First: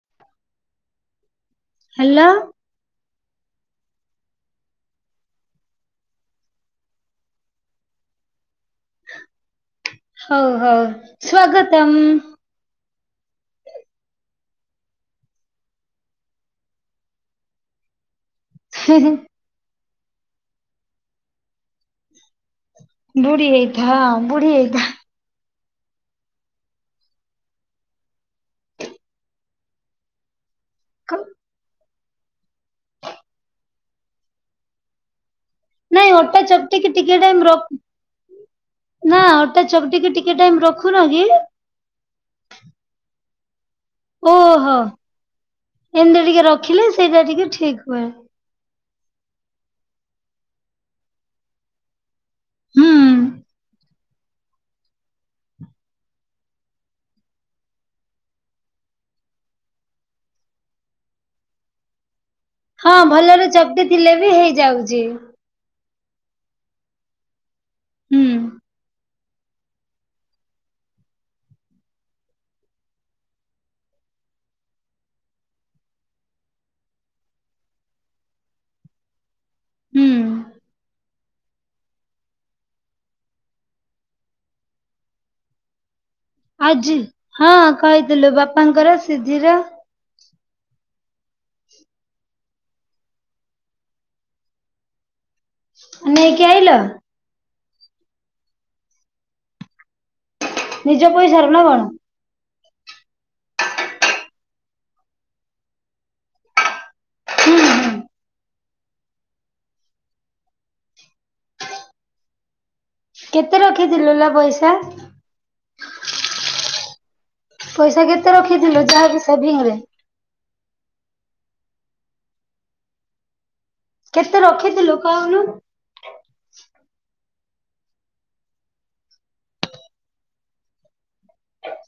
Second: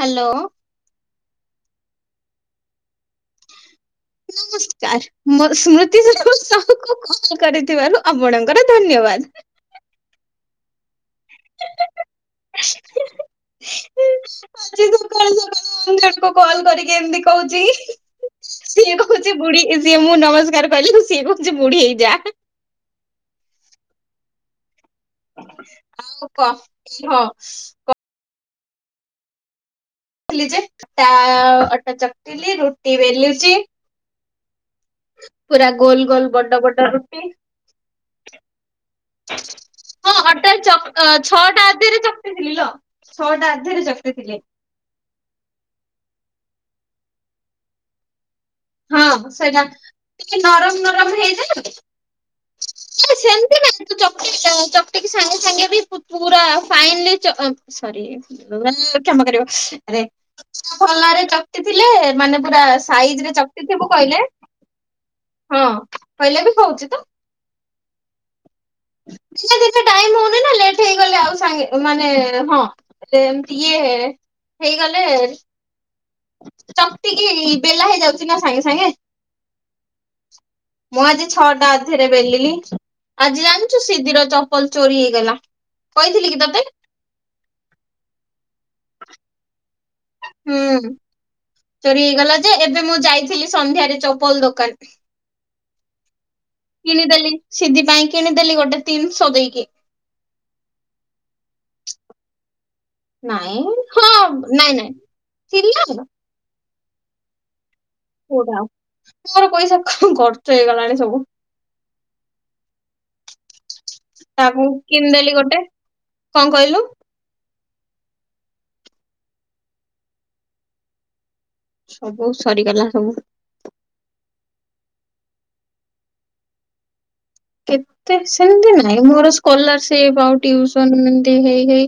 Hello. Hello. ନମସ୍କାର Smruti Shri call କରିଥିବାରୁ ଆପଣଙ୍କର ଧନ୍ୟବାଦ। ହଉ ହଉ। ସ୍ୱାଗତମ୍। ଆଜି ସକାଳୁ ସକାଳୁ କଣ କଲ କରିକି ଏମତି କହୁଛି। ସିଏ କହୁଛି ବୁଢୀ ସିଏ ମୁଁ ନମସ୍କାର କହିଲି ସିଏ କହୁଛି ବୁଢ଼ୀ ହେଇଯା। ବୁଢୀ ହେଇଥା ବୁଢୀ ହେଇଥା। ଆଉ କହ। କଲି ଯେ। ତା କ ଅଟା। ଟିଲି ରୁଟି ବେଲୁଚି। ହ [unintelligible] ପୁରା ଗୋଲ ନାଇଁ ଗୋଲ ଅଟା ବଡ ବଡ ଚକଟିକି ଟିକେ ରୁଟି ଟାଇମ ର ନା ଅଟା ଚକଟିକି ହଁ ଟିକେ ଅଟା ଟାଇମ ରଖୁନ କି? ଛଅଟା ଅଧରେ ଚକଟିଥିଲି ଲୋ। ଛଅଟା। ଅଧେରେ ଚକଟିଥିଲି। ଓହୋ ଏମତି ଟିକେ ରଖ। ରଖିଲେ ସେଇଟା ଟିକେ ଠିକ ହୁଏ। ହଁ ସେଇଟା ଟିକେ ନରମ ନରମ ହେଇଯାଏ। ହୁଁ ସେମତି ନାଇ। ଚ ଚକଟିିକି ସାଙ୍ଗେ ସାଙ୍ଗେ ବି ପୁରା ଫାନଲୀ କ୍ଷମା କରରେ ଭଲରେ ଚକଟି ଥିଲେ ମାନେ। ପୁରା ହଁ ସାଇଜ ରେ। ଭଲରେ ଚକଟି ଥିବୁ ଥିଲେ କହିଲେ ବି ହେଇଯାଉଛି। ହଁ କହିଲେ ବି କହୁଛି ତ। ହୁଁ। ଦିନେ ଦିନେ ଟାଇମ୍ ହଉନି ନା ଲେଟ ହେଇଗଲେ ଆଉ ସାଙ୍ଗେ ମାନେ ହଁତି ଇଏ ହେଇଗଲେ। ଚକଟିକି ବେଲା ହେଇଯାଉଛି ନା ସାଙ୍ଗେ ସାଙ୍ଗେ। ହୁଁ। ମୁଁ ଆଜି ଛଅଟା ଅଧରେ ବେଲିଲି ଆଜି ଜାଣିଛୁ ସିଧିର ଚପଲ ଚୋରି ହେଇଗଲା। କହିଥିଲି କି ତତେ ଆଜି ହଁ କହିଥିଲୁ ବା। ବାପାଙ୍କର ସିଧିର। ହୁଁ ଚୋରି ହେଇଗଲା ଯେ ଏବେ ମୁଁ ଯାଇଥିଲି ସନ୍ଧ୍ୟାରେ ଚପଲ ଦୋକାନ। ନେ। [inaudible] କିନିଦେଲି। ସିଧିପାଇ କିଣିଦେଲି ଗୋଟେ ତିନିଶହ ଦେଇେଇକି। ନିଜ ପଇସାରେ ନା କଣ? ନାଇଁ ହଁ ନାଇଁ ନାଇଁ ଥିଲା ଆଉ ହୁଁ ହୁଁ କୋଟା ମୋର ପଇସା ଖର୍ଚ୍ଚ ହେଇଗଲାଣି ସବୁ। କେତ୍ ତାକୁ କିଣିଦେଲି ଗୋଟେ କଣ କହିଲୁ? ପଇସା କେତେ ରଖିଥିଲୁ ଯାହାବି ସେଭିଙ୍ଗ ରେ? ସବୁ ସରିଗଲା ସବୁ। କେତେ ରଖିଥିଲୁ କହୁନୁ? କେତେ ସେମିତି ନାଇଁ ମୋର ସ୍କଲାରସିପ ଆଉ ଟୁଇସନ ଏନ୍ତି ହେଇ ହେଇ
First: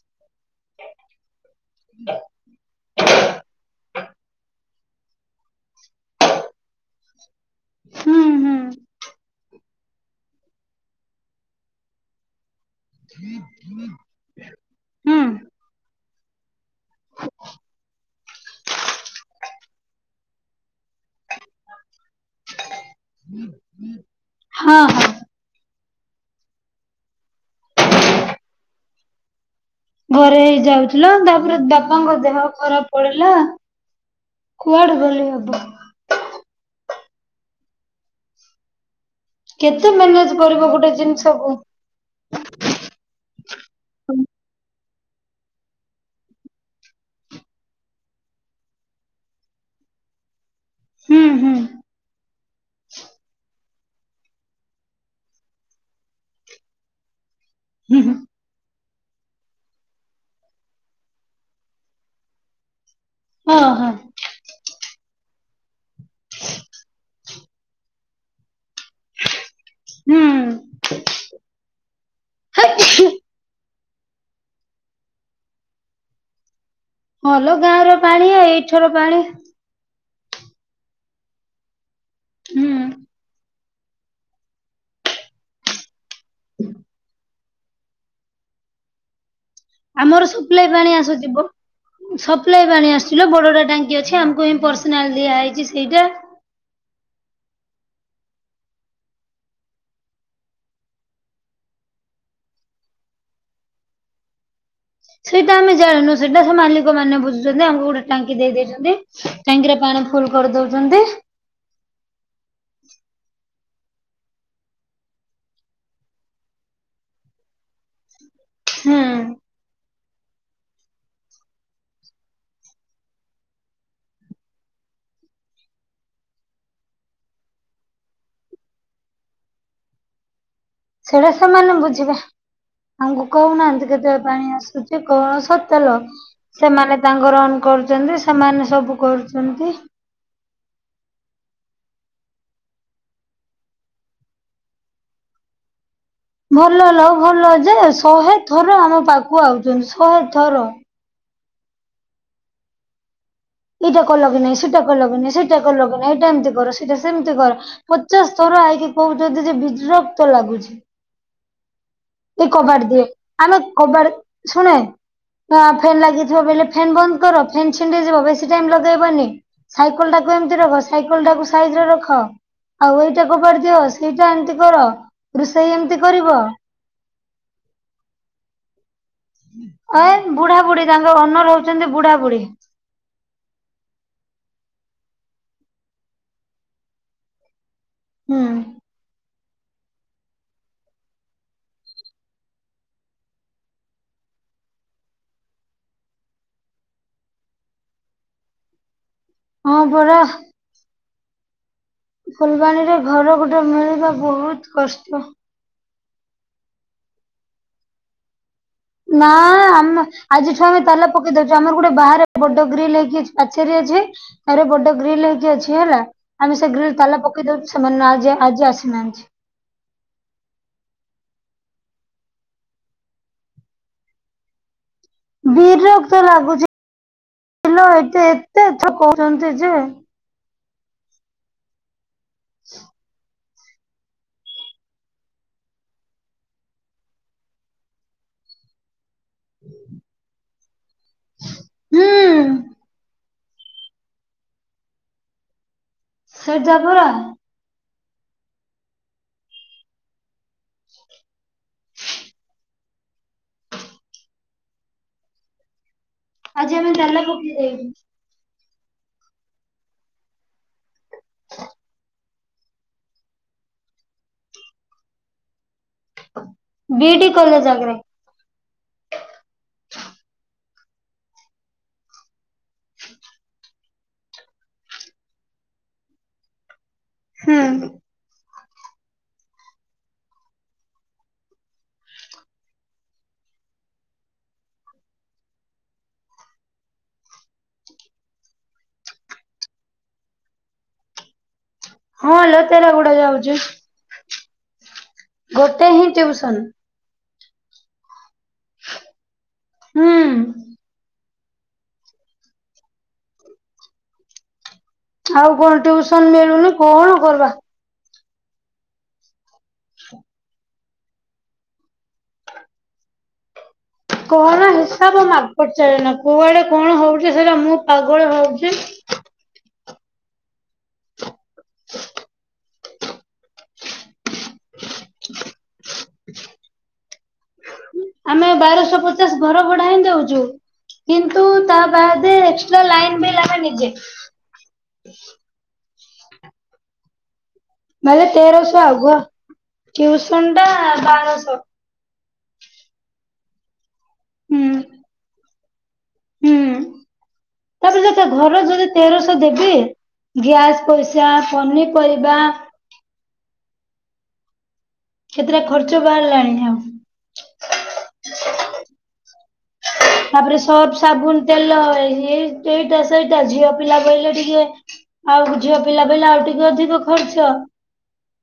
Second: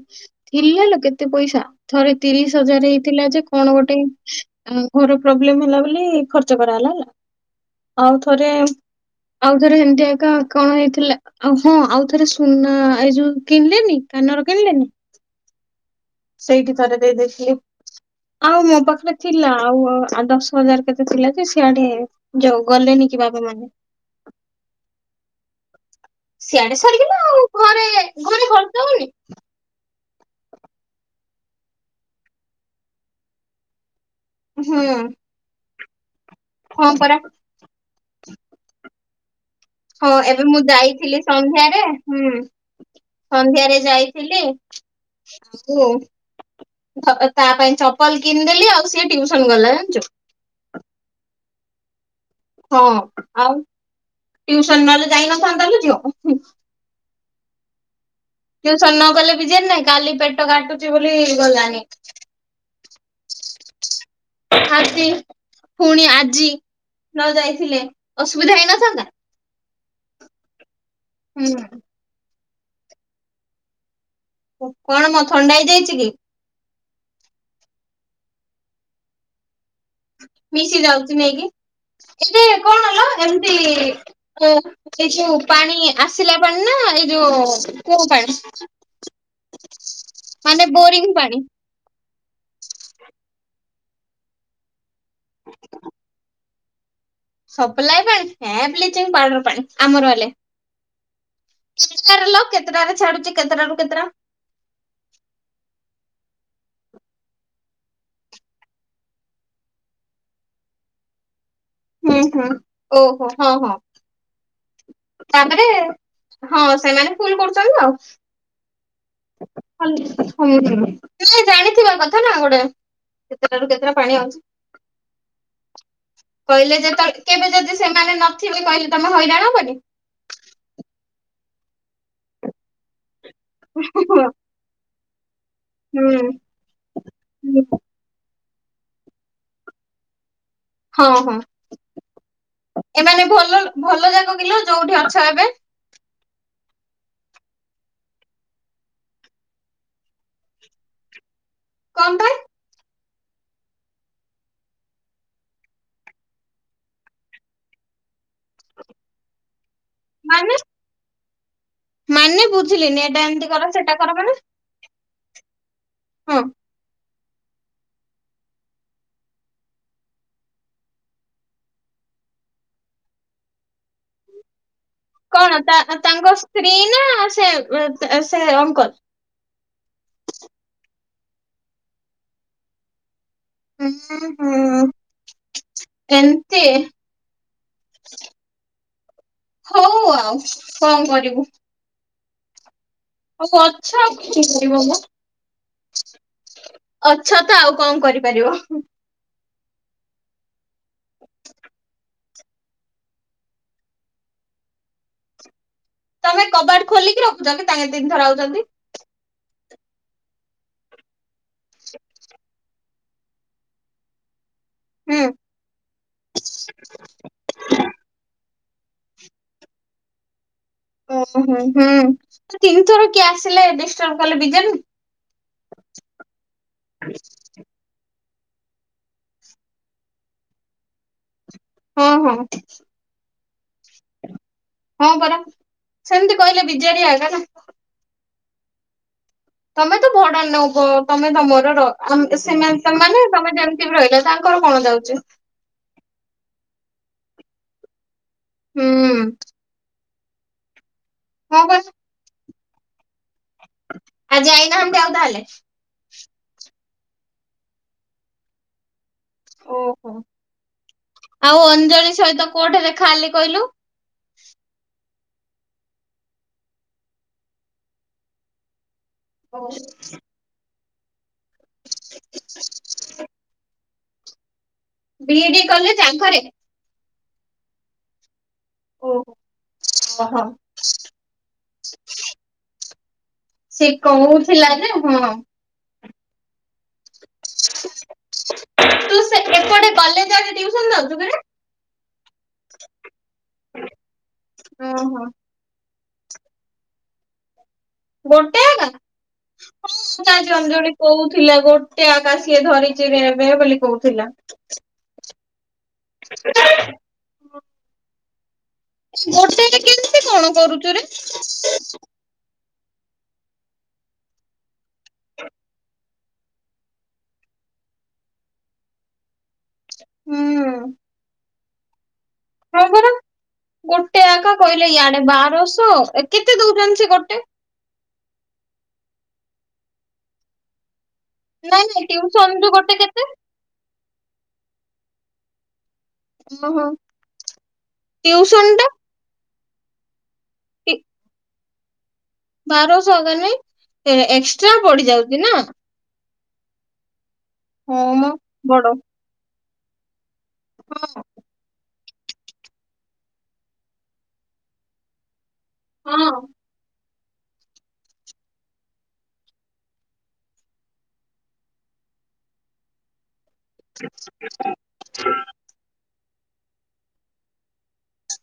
ଥିଲା ଲ କେତେ ପଇସା। ଥରେ ତିରିଶ ହଜାର ହେଇଥିଲା ଯେ କଣ ଗୋଟେ ମ୍ ଘର ପ୍ରୋବ୍ଲେମ ହେଲା ବୋଲି ଖର୍ଚ୍ଚ କରାହଲା ହେଲା ଆଉ ହୁଁ ଥରେ ହୁଁ ଆଉଥରେ ହେମତି ଆକା କଣ ହେଇଥିଲା ହଁ ଆଉ ଥରେ ଶୁ [unintelligible] ହ ଏଇ ଯୋଉ କିଣିଲେନି କାନର କିଣିଲେନି ହୁଁ। ସେଇଠି ଥରେ ଦେଇ ଦେଇଥିଲି ଆଉ ମୋ ପାଖରେ ଥିଲା ଆଉ ଆ ଦଶ ହଜାର କେତେ ଥିଲା ଯେ ସିଆଡେ ଯଉ ଗଲେନି କି ବାବାମାନେ ହଁ ହଁ। ସିଆଡେ ସାରିଗଲା ଆଉ ଘରେ ଘରେ ଖର୍ଚ୍ଚ ହଉନି। ଘରେ ହେଇ ଯାଉଥିଲା, ତାପରେ ବାପାଙ୍କ ଦେହ ଖରାପ ପଡିଲା। କୁଆଡେ ହୁଁ ଗଲେ ହବ। ହଁ ପରା। କେତେ ହଁ ମ୍ୟାନେଜ ଏବେ ମୁଁ କରିବ ଗୋଟେ ଯାଇଥିଲି ଜିନିଷକୁ। ସନ୍ଧ୍ୟାରେ ହୁଁ ସନ୍ଧ୍ୟାରେ ଯାଇଥିଲି। [unintelligible] ତା ପାଇଁ ଚପଲ କିଣିଦେଲି ଆଉ ସିଏ ଟିଉସନ ଗଲା ଜାଣିଛୁ ହୁଁ ହୁଁ। ହଁ ଆଉ। ଟ୍ୟୁସନ ନଲେ ଯାଇନଥାନ୍ତା ଲୋ ଝିଅ। ହୁଁ ହୁଁ। ଟ୍ୟୁସନ ନ ଗଲେ ବିଜାର ନାହିଁ କାଲି ପେଟ କାଟୁଛି ବୋଲି ଗଲାନି। ହଁ ହଁ। ଖା [unintelligible] ପୁଣି ଆଜି ନ ଯାଇ ଥିଲେ ଅସୁବିଧା ହେଇନଥାନ୍ତା। ହୁଁ। ହୁଁ। [inaudible] କଣ ମଁ ଥଣ୍ଡା ହେଇ ଯାଇଛି କି? ହଁ ଲ ଗାଁର ପାଣି ଆ ଏଇଠିର ପାଣି। ମିଶି ଯାଉଛି ନାଇଁ କି? ଏ ହୁଁ। କଣ ଲୋ? [unintelligible] ଏଇ ଯୋଉ ପାଣି ଆସିଲା ପାଣି ନା ଏଇ ଯୋଉ କୂଅଁ ପାଣି। ଆମର ସପ୍ଲାଇ ମାନେ ପାଣି ବୋରିଂ ଆସୁଛି ଵ ସପ୍ଲାଇ ପାଣି ଆସୁଛି ଲୋ ବଡ ବଡ ଟାଙ୍କି [unintelligible] ଆମକୁ ହିଁ ପର୍ସନାଲ ଦିଆ ହେଇଛି ସେଇଟା। ସପ୍ଲାଏ ପାଣି ହେ ବ୍ଲିଚିଙ୍ଗ ପାଉଡରର ପାଣି ଆମର ହେଲେ କେତେଟାରୁ ଲୋ କେତେଟାରେ ଛାଡୁଛି କେତେଟାରୁ କେତେଟା? ସେଇଟା ଆମେ ଜାଣିନୁ ସେଇଟା ସେ ମାଲିକ ମାନେ ବୁଝୁଛନ୍ତି ଆମକୁ ଗୋଟେ ଟାଙ୍କି ଦେଇ ଦେଇଛନ୍ତି ଟାଙ୍କିରେ [unintelligible] ଫୁଲ କରିଦଉଛନ୍ତି। ହୁଁ, ହୁଁ, ଓହୋ, ହଁ, ହଁ। [inaudible] ତାପରେ, ହଁ, ସେମାନେ ଫୁଲ କରୁଛନ୍ତି, ଆଉ ହୁଁ [inaudible] ହଲିସ୍କ ହୁଁ, ହୁଁ, ମୁ ଜାଣିଥିବା କଥା ନା, ଗୋଟେ କେତେଟା ରୁ କେତେଟା ପାଣି ଆଉଛି, କହିଲେ, ଯେଳେ କେବେ, ଯଦି ସେମାନେ ନଥିବେ, କହିଲେ, ତମେ ହଇରାଣ ହବନି? ସେଇଟା ସେମାନେ ବୁଝିବେ, ଆଜ୍ଞା କହୁନାହାନ୍ତି, ହୁଁ କେତେବେଳେ ପାଣି ଆସୁଛି? [unintelligible] କସ ସତେଲୋ, ସେମାନେ ତାଙ୍କ ରନ୍ କରୁଛନ୍ତି, ସେମାନେ ସବୁ କରୁଛନ୍ତି। ହଁ, ହଁ, ଏମାନେ ଭଲ ଭଲ, ଯାକ, କିଲୋ, ଯୋଉଠି ଅଛ, ଏବେ? ଭଲଲୋ ଭଲ ଯେ ଶହେ ଥର ଆମ ପାଖକୁ ଆଉଛନ୍ତି ଶହେ ଥର। କଣ ପାଇଁ? ଏଇଟା କଲ କି ନହିଁ, ସେଟା କଲ କି ନାଇଁ, ସେଇଟା କଲ କି ନାଇ, ଏଇଟା ଏମିତି କର, ସେଇଟା ସେମିତି କର ଉଚ୍ଚସ୍ତର ଆଇକି କହୁ ଯ, ଯେ ବିଜରକ୍ତ ମାନେ ଲାଗୁଛି। ମାନେ ଏଇ, କବାଟ ଦେ, ବୁଝିଲିନି ଏଇଟା ଏମିତି ଆମେ କର ସେଟା କବାଟେ କର ମାନେ ଶୁଣେ [unintelligible] ଆତ୍ ଫେନ୍ ହଁ ଲାଗିଯିବ, ବେଲେ, ଫ୍ୟାନ୍ ବନ୍ଦ କର, ଫେନ୍ ଛିଣ୍ଡି ଯିବ, ବେଶୀ ଟାଇମ ଲଗେଇବନି, ସାଇକେଲ ଟାକୁ ଏମତି ରଖ, ସାଇକେଲ ଟାକୁ ସାଇଜରେ ରଖ, ଆଉ ଏଇଟା କୁ କରିଦିଅ, ସେଇଟା ଏମତି କର। କଣ, ରୋଷେଇ ତା, ଏମିତି ତାଙ୍କ କରିବ। ସ୍ତ୍ରୀ ନା? ହଁ ସେ [unintelligible] ସେ ଅଙ୍କଲ। ଓନର ହହୁଛନ୍ତି ବୁଢ଼ା ବୁଢ଼ୀ। ହୁଁ, ହୁଁ [inaudible] ଏନ୍ତି ହୁଁ, ହଉ, ଆଉ କଣ କରିବୁ? ହଉ, ଅଛ, ଆଉ କଣ କରିବ ମ, ଅଛ ତ, ଆଉ କଣ କରିପାରିବ? ହଁ ପରା। ଫୁଲବାଣୀରେ ଘର ଗୋଟେ ମିଳିବା ବହୁତ କଷ୍ଟ। ତମେ କବାଟ ଖୋଲିକି ରଖୁଛନ୍ତି, ତାଙ୍କେ ତିନି ଥର ଆଉଛନ୍ତି? ନା, ଆମ ଆଜିଠୁ, ଆମେ ତାଲା ପକେଇ ଦଉଛୁ, ଆମର ଗୋଟେ ବାହାରେ ବଡ ଗ୍ରିଲ ହେଇକି ପାଚେରୀ ଅଛି। ଆରେ, ବୋଡ ହୁଁ। ଗ୍ରିଲ ହେଇକି ଅଛି, ହେଲା ଆମେ ସେ ଗ୍ରିଲ ତାଲା ପକେଇଦଉଚୁ, ସେମାନେ ଆଜି ଆସ ନାନ୍ତି ଓ, ହୁଁ, ହୁଁ, ତିନି ଥର କିଏ ଆସିଲେ, ଡିଷ୍ଟର୍ବ କଲେ, ବିଜେନ ବିରକ୍ତ ଲାଗୁଛି, ଇଲୋ ଏଠି ତ କହୁଛନ୍ତି ଯେ ହଁ, ହଁ ହଁ, ପରା, ସେମିତି କହିଲେ, ବିଜେଡି ଆଇଲା ନା? ତମେ ତ ଭଡା ନ ହଁ। ତମେ ତମର ର ହୁଁ ସେମାନେ ତମେମାନେ। ତମେ ଯେମ୍‌ତି ବି ରହିଲ ତାଙ୍କର କଣ ଯାଉଛି। ସେଇଟା ପରା। ହୁଁ। [inaudible] ଆଜି ଆଇ ନାହାନ୍ତି ଆଉ ତାହାଲେ। ଆଜି ଆମେ ତାଲା ପକେଇକି ଯାଇଥିଲୁ। ଓହୋ ଆଉ ଅଞ୍ଜଳି ସହିତ କଉଠେ ଦେଖା ହେଲି କହିଲୁ। ବିଟି କଲେଜ ଆଗରେ। [inaudible] [unintelligible] [inaudible] ବିଏଡ଼ି କଲେଜ ଆଗରେ। ହୁଁ। [inaudible] ସେ କହୁଥିଲା ଯେ ହଁ। ତୁ ସେ ଏପଟେ କଲେଜ ଆଡେ ଟିଉସନ୍‌ ଯାଉଚୁ କିରେ। ହଁ ଲୋ ତେରାଗୁଡା ଯାଉଚି। [unintelligible] ଗୋଟେ ହିଁ। [inaudible] [inaudible] ଥିଲା ହୁଁ ଗୋଟେ ଆକା ସିଏ ଧରିଚି ରେ ଏବେ ବୋଲି କହୁଥିଲା। ଆଉ କଣ ଟିଉସନ ମିଳୁନି କଣ କରବା। [inaudible] [inaudible] [inaudible] [inaudible] [inaudible] ଗୁଆଟେ କଣ ହଉଛି ସେଟା ମୁଁ ପାଗଳ ହଉଛି। ହୁଁ। [inaudible] ହଁ ପରା ଗୋଟେ ଆକା କହିଲେ ଇଆଡେ ବାର। ସ କେତେ ଦଉଛନ୍ତି ସେ ଗୋଟେ। ଆମେ ବାରଶ ପଚାଶ ଘର ଭଡା ହିଁ ଦଉଚୁ। କିନ୍ତୁ ତା ନାଇଁ ନାଇଁ ବାଦେ ଟିଉସନ ରୁ ଏକ୍ସଟ୍ରା ଗୋଟେ ଲାଇନ୍ କେତେ? ବିଲ ଆମେ ନିଜେ। [unintelligible] [inaudible] ଆଲେେ ଟିଉସନ ତେରଷ ଟା ଆଗୁ କି? ସୁଥଣ୍ଡା ବାାରଶ ବାରସ ମାନେ ହୁଁ ଏକ୍ସଟ୍ରା ପଡିଯାଉଛି ନା। ହୁଁ। ତାପ ହଁ ଯଖ ମ ଘର ବଡ ଯଦି ତେରଶହ ଦେବି। ଗ୍ୟାସ୍ ହଁ। ପଇସା ପନି ପରିବା। କେତେଟା ଖର୍ଚ୍ଚ ହଁ ବାହାରିଲାଣି ଆଉ। ତାପରେ ସର୍ପ ସାବୁନ ତେଲଇ ଏଁ ଏଇଟା ସେଇ ଟା ଝିଅ ପିଲା ବୋଇଲେ ଟିକେ ଆଉ ଝିଅ ପିଲା ମୁଁ କହିଲି ଆଉ ଟିକେ ଅଧିକ ଖର୍ଚ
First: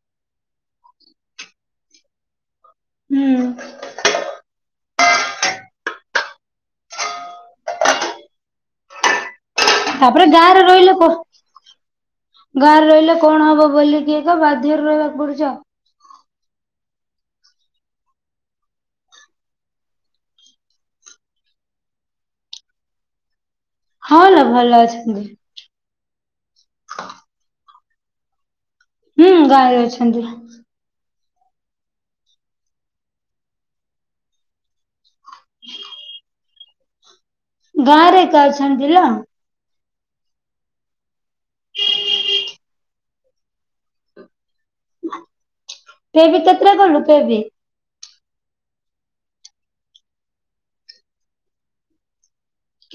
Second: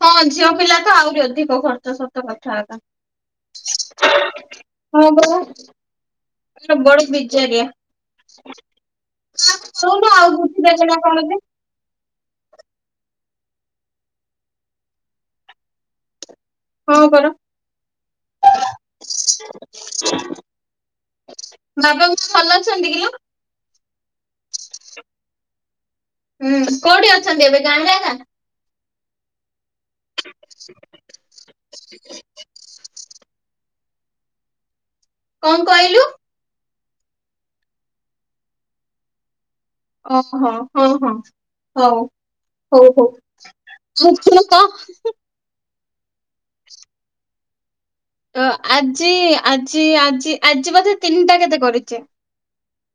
ହଁ ଝିଅ ପିଲା ତ ଆହୁରି ଅଧିକ ଖର୍ଚ୍ଚ ସତ କଥା ହେତା। ହୁଁ। ହଁ ପରା ସେ ବଡ ବିଜାରିଆ। କହୁନୁ ତାପରେ ଆଉ ଗାଁରେ ବୁଝିବେ ରହିଲେ ନା କ କଣ ଯେ ଗାଁରେ ରହିଲେ କଣ ହବ ବୋଲିକି ଏକ ବାଧ୍ୟରେ ରହିବାକୁ ପଡୁଛି ଆଉ। ହଁ ପରା ବାବା ଭଲ ଅଛନ୍ତି କିଲୋ। ହଁ ଲୋ। ଭଲ ଅଛନ୍ତି ହୁଁ କୋଉଠି ଅଛନ୍ତି ଏବେ। [inaudible] ହୁଁ ଗାଁରେ ଅଛନ୍ତି। କଣ କହିଲୁ। ଗାଁରେ ଏକା ଅଛନ୍ତି ଲୋ। ଓ ହୋ ହଁ ହଁ ହଉ ହଉ ହଉ। [inaudible] ତୁ ଏବେ କେତେଟା କଲୁ। [inaudible] ତ ଆଜି ଆଜି ଆଜି ଆଜି ବଧେ ତିନିଟା କେତେ କରିଛେ।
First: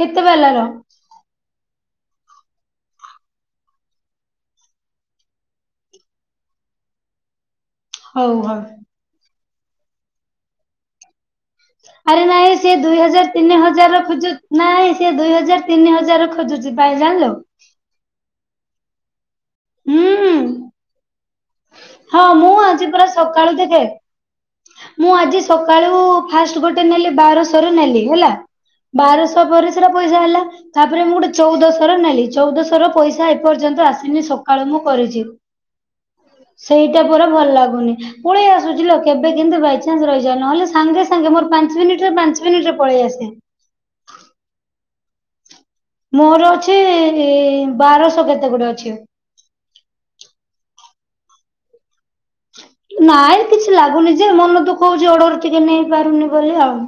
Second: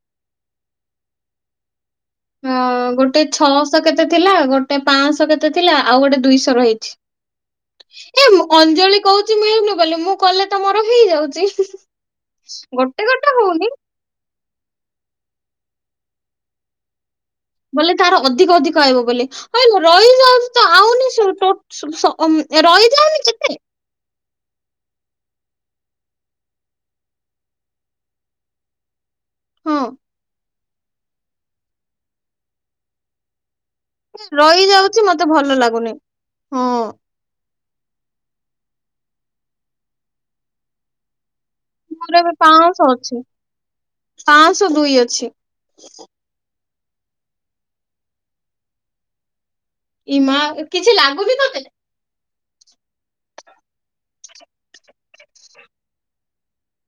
କେତେ ବାଲା ର। ହଁ ଗୋଟେ ଛଅଶହ କେତେ ଥିଲା ଗୋଟେ ପାଶହ କେତେ ଥିଲା ଆଉ ଗୋଟେ ଦୁଇଶହ ରହିଛି। ହଉ ଏ ହଉ। ଅଞ୍ଜଳି କହୁ କହୁଛି ମିଳୁନି ବୋଲି ମୁଁ କଲେ ତ ମୋର ହେଇଯାଉଛି। ଆରେ ନାଇଁ ସିଏ ଦୁଇ ଗୋଟେ ହଜାର ଗୋଟେ ତିନି ହଉନି ହଜାର ର ଖୋଜୁ ନାଇଁ ସିଏ ଦୁଇ ହଜାର ତିନି ହଜାର ଖୋଜୁଛି ପାଇଲାଣି ଲୋ। ବୋଲେ ତାର ଅଧିକ ଅଧିକ ପାଇବ ବୋଲି। ହଇଲୋ ରହିଯାଉଛି ହୁଁ। ତ ହଁ ଆଉନି ମୁଁ [inaudible] ଆଜି ପୁରା ରହିଯାଉନି ସକାଳୁ କେତେ। ଦେଖେ ମୁଁ ଆଜି ସକାଳୁ ଫାଷ୍ଟ ଗୋଟେ ନେଲି ବାରଶହ ରେ ନେଲି ହେଲା ବାରଶହ ପରେ ହଁ ସେଇଟା ପଇସା ହେଲା ତାପରେ ମୁଁ ଗୋଟେ ଚଉଦଶ ର ନେଲି ଚଉଦଶହ ର ପଇସା ଏ ପର୍ଯ୍ୟନ୍ତ ଆସିନି ସ ସକାଳୁ ମୁଁ ରହିଯାଉଛି କରିଛିି ମତେ ଭଲ ଲାଗୁନି ହଁ ସେଇଟା ପରା ଭଲ ଲାଗୁ ଗୁନି ପଳେଇ ଆସୁଚି ଲୋ କେବେ କେମିତି ବାଇଚନ୍ସ ରହିଯାଏ ନହଲେ ସାଙ୍ଗେ ସାଙ୍ଗେ ମୋର ପାଞ୍ଚ ମିନିଟରେ ମୋର ଏବେ ପାଞ୍ଚ ମିନିଟରେ ପାଶହ ପଳେଇ ଅଛି ଆସେ ପାଶହ ଦୁଇ। ଛି। ମୋର ଅଛି। ଇ ବାରଶହ କେତେ ଗୁଡେ ଅଛି। ଇ ମା କିଛି ଲାଗୁମି ତତେ। ନାଇଁ କିଛି ଲାଗୁନି ଯେ ମନ ଦୁଃଖ ହଉଛି ଅର୍ଡର ଟିକେ ନେଇ ପାରୁନି ବୋଲି ଆଉ।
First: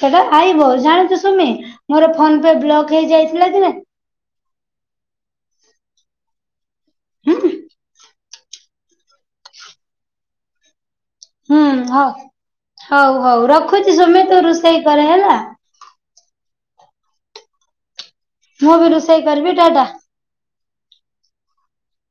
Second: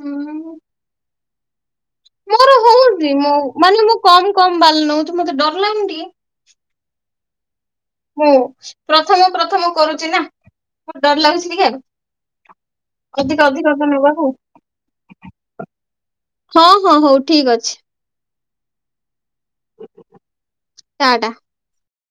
ସେଟା ଆଇବ ଜାଣିଛୁ। ସୁମି। ଫୋନ ମୋର ପେ ବ୍ଲକ ହଉନି ମୁଁ ହେଇଯାଇଥିଲା ଯେ ମାନେ ମୁଁ କମ କମ ବାଲ ନଉଚି ମ ମତେ ଡର ଲାଗୁନି ଟିକେ। ହୁଁ। ହୁଁ ପ୍ରଥମ ପ୍ରଥମ କରୁଛି ନା। ମତେ ଡର ଲାଗୁଛି ହୁଁ ଟିକେ ହଉ ହଉ ଅଧିକ ହଉ ଅଧିକ ତ ରଖୁଛି ତମେ ନେବାକୁ ତୁ ରୋଷେଇ କରେ ହେଲା। ହଁ ହଁ ହଉ ଠିକ ଅଛି। ମୁଁ ବି ରୋଷେଇ। କରିବି ଟା ଟା। ଟାଟା।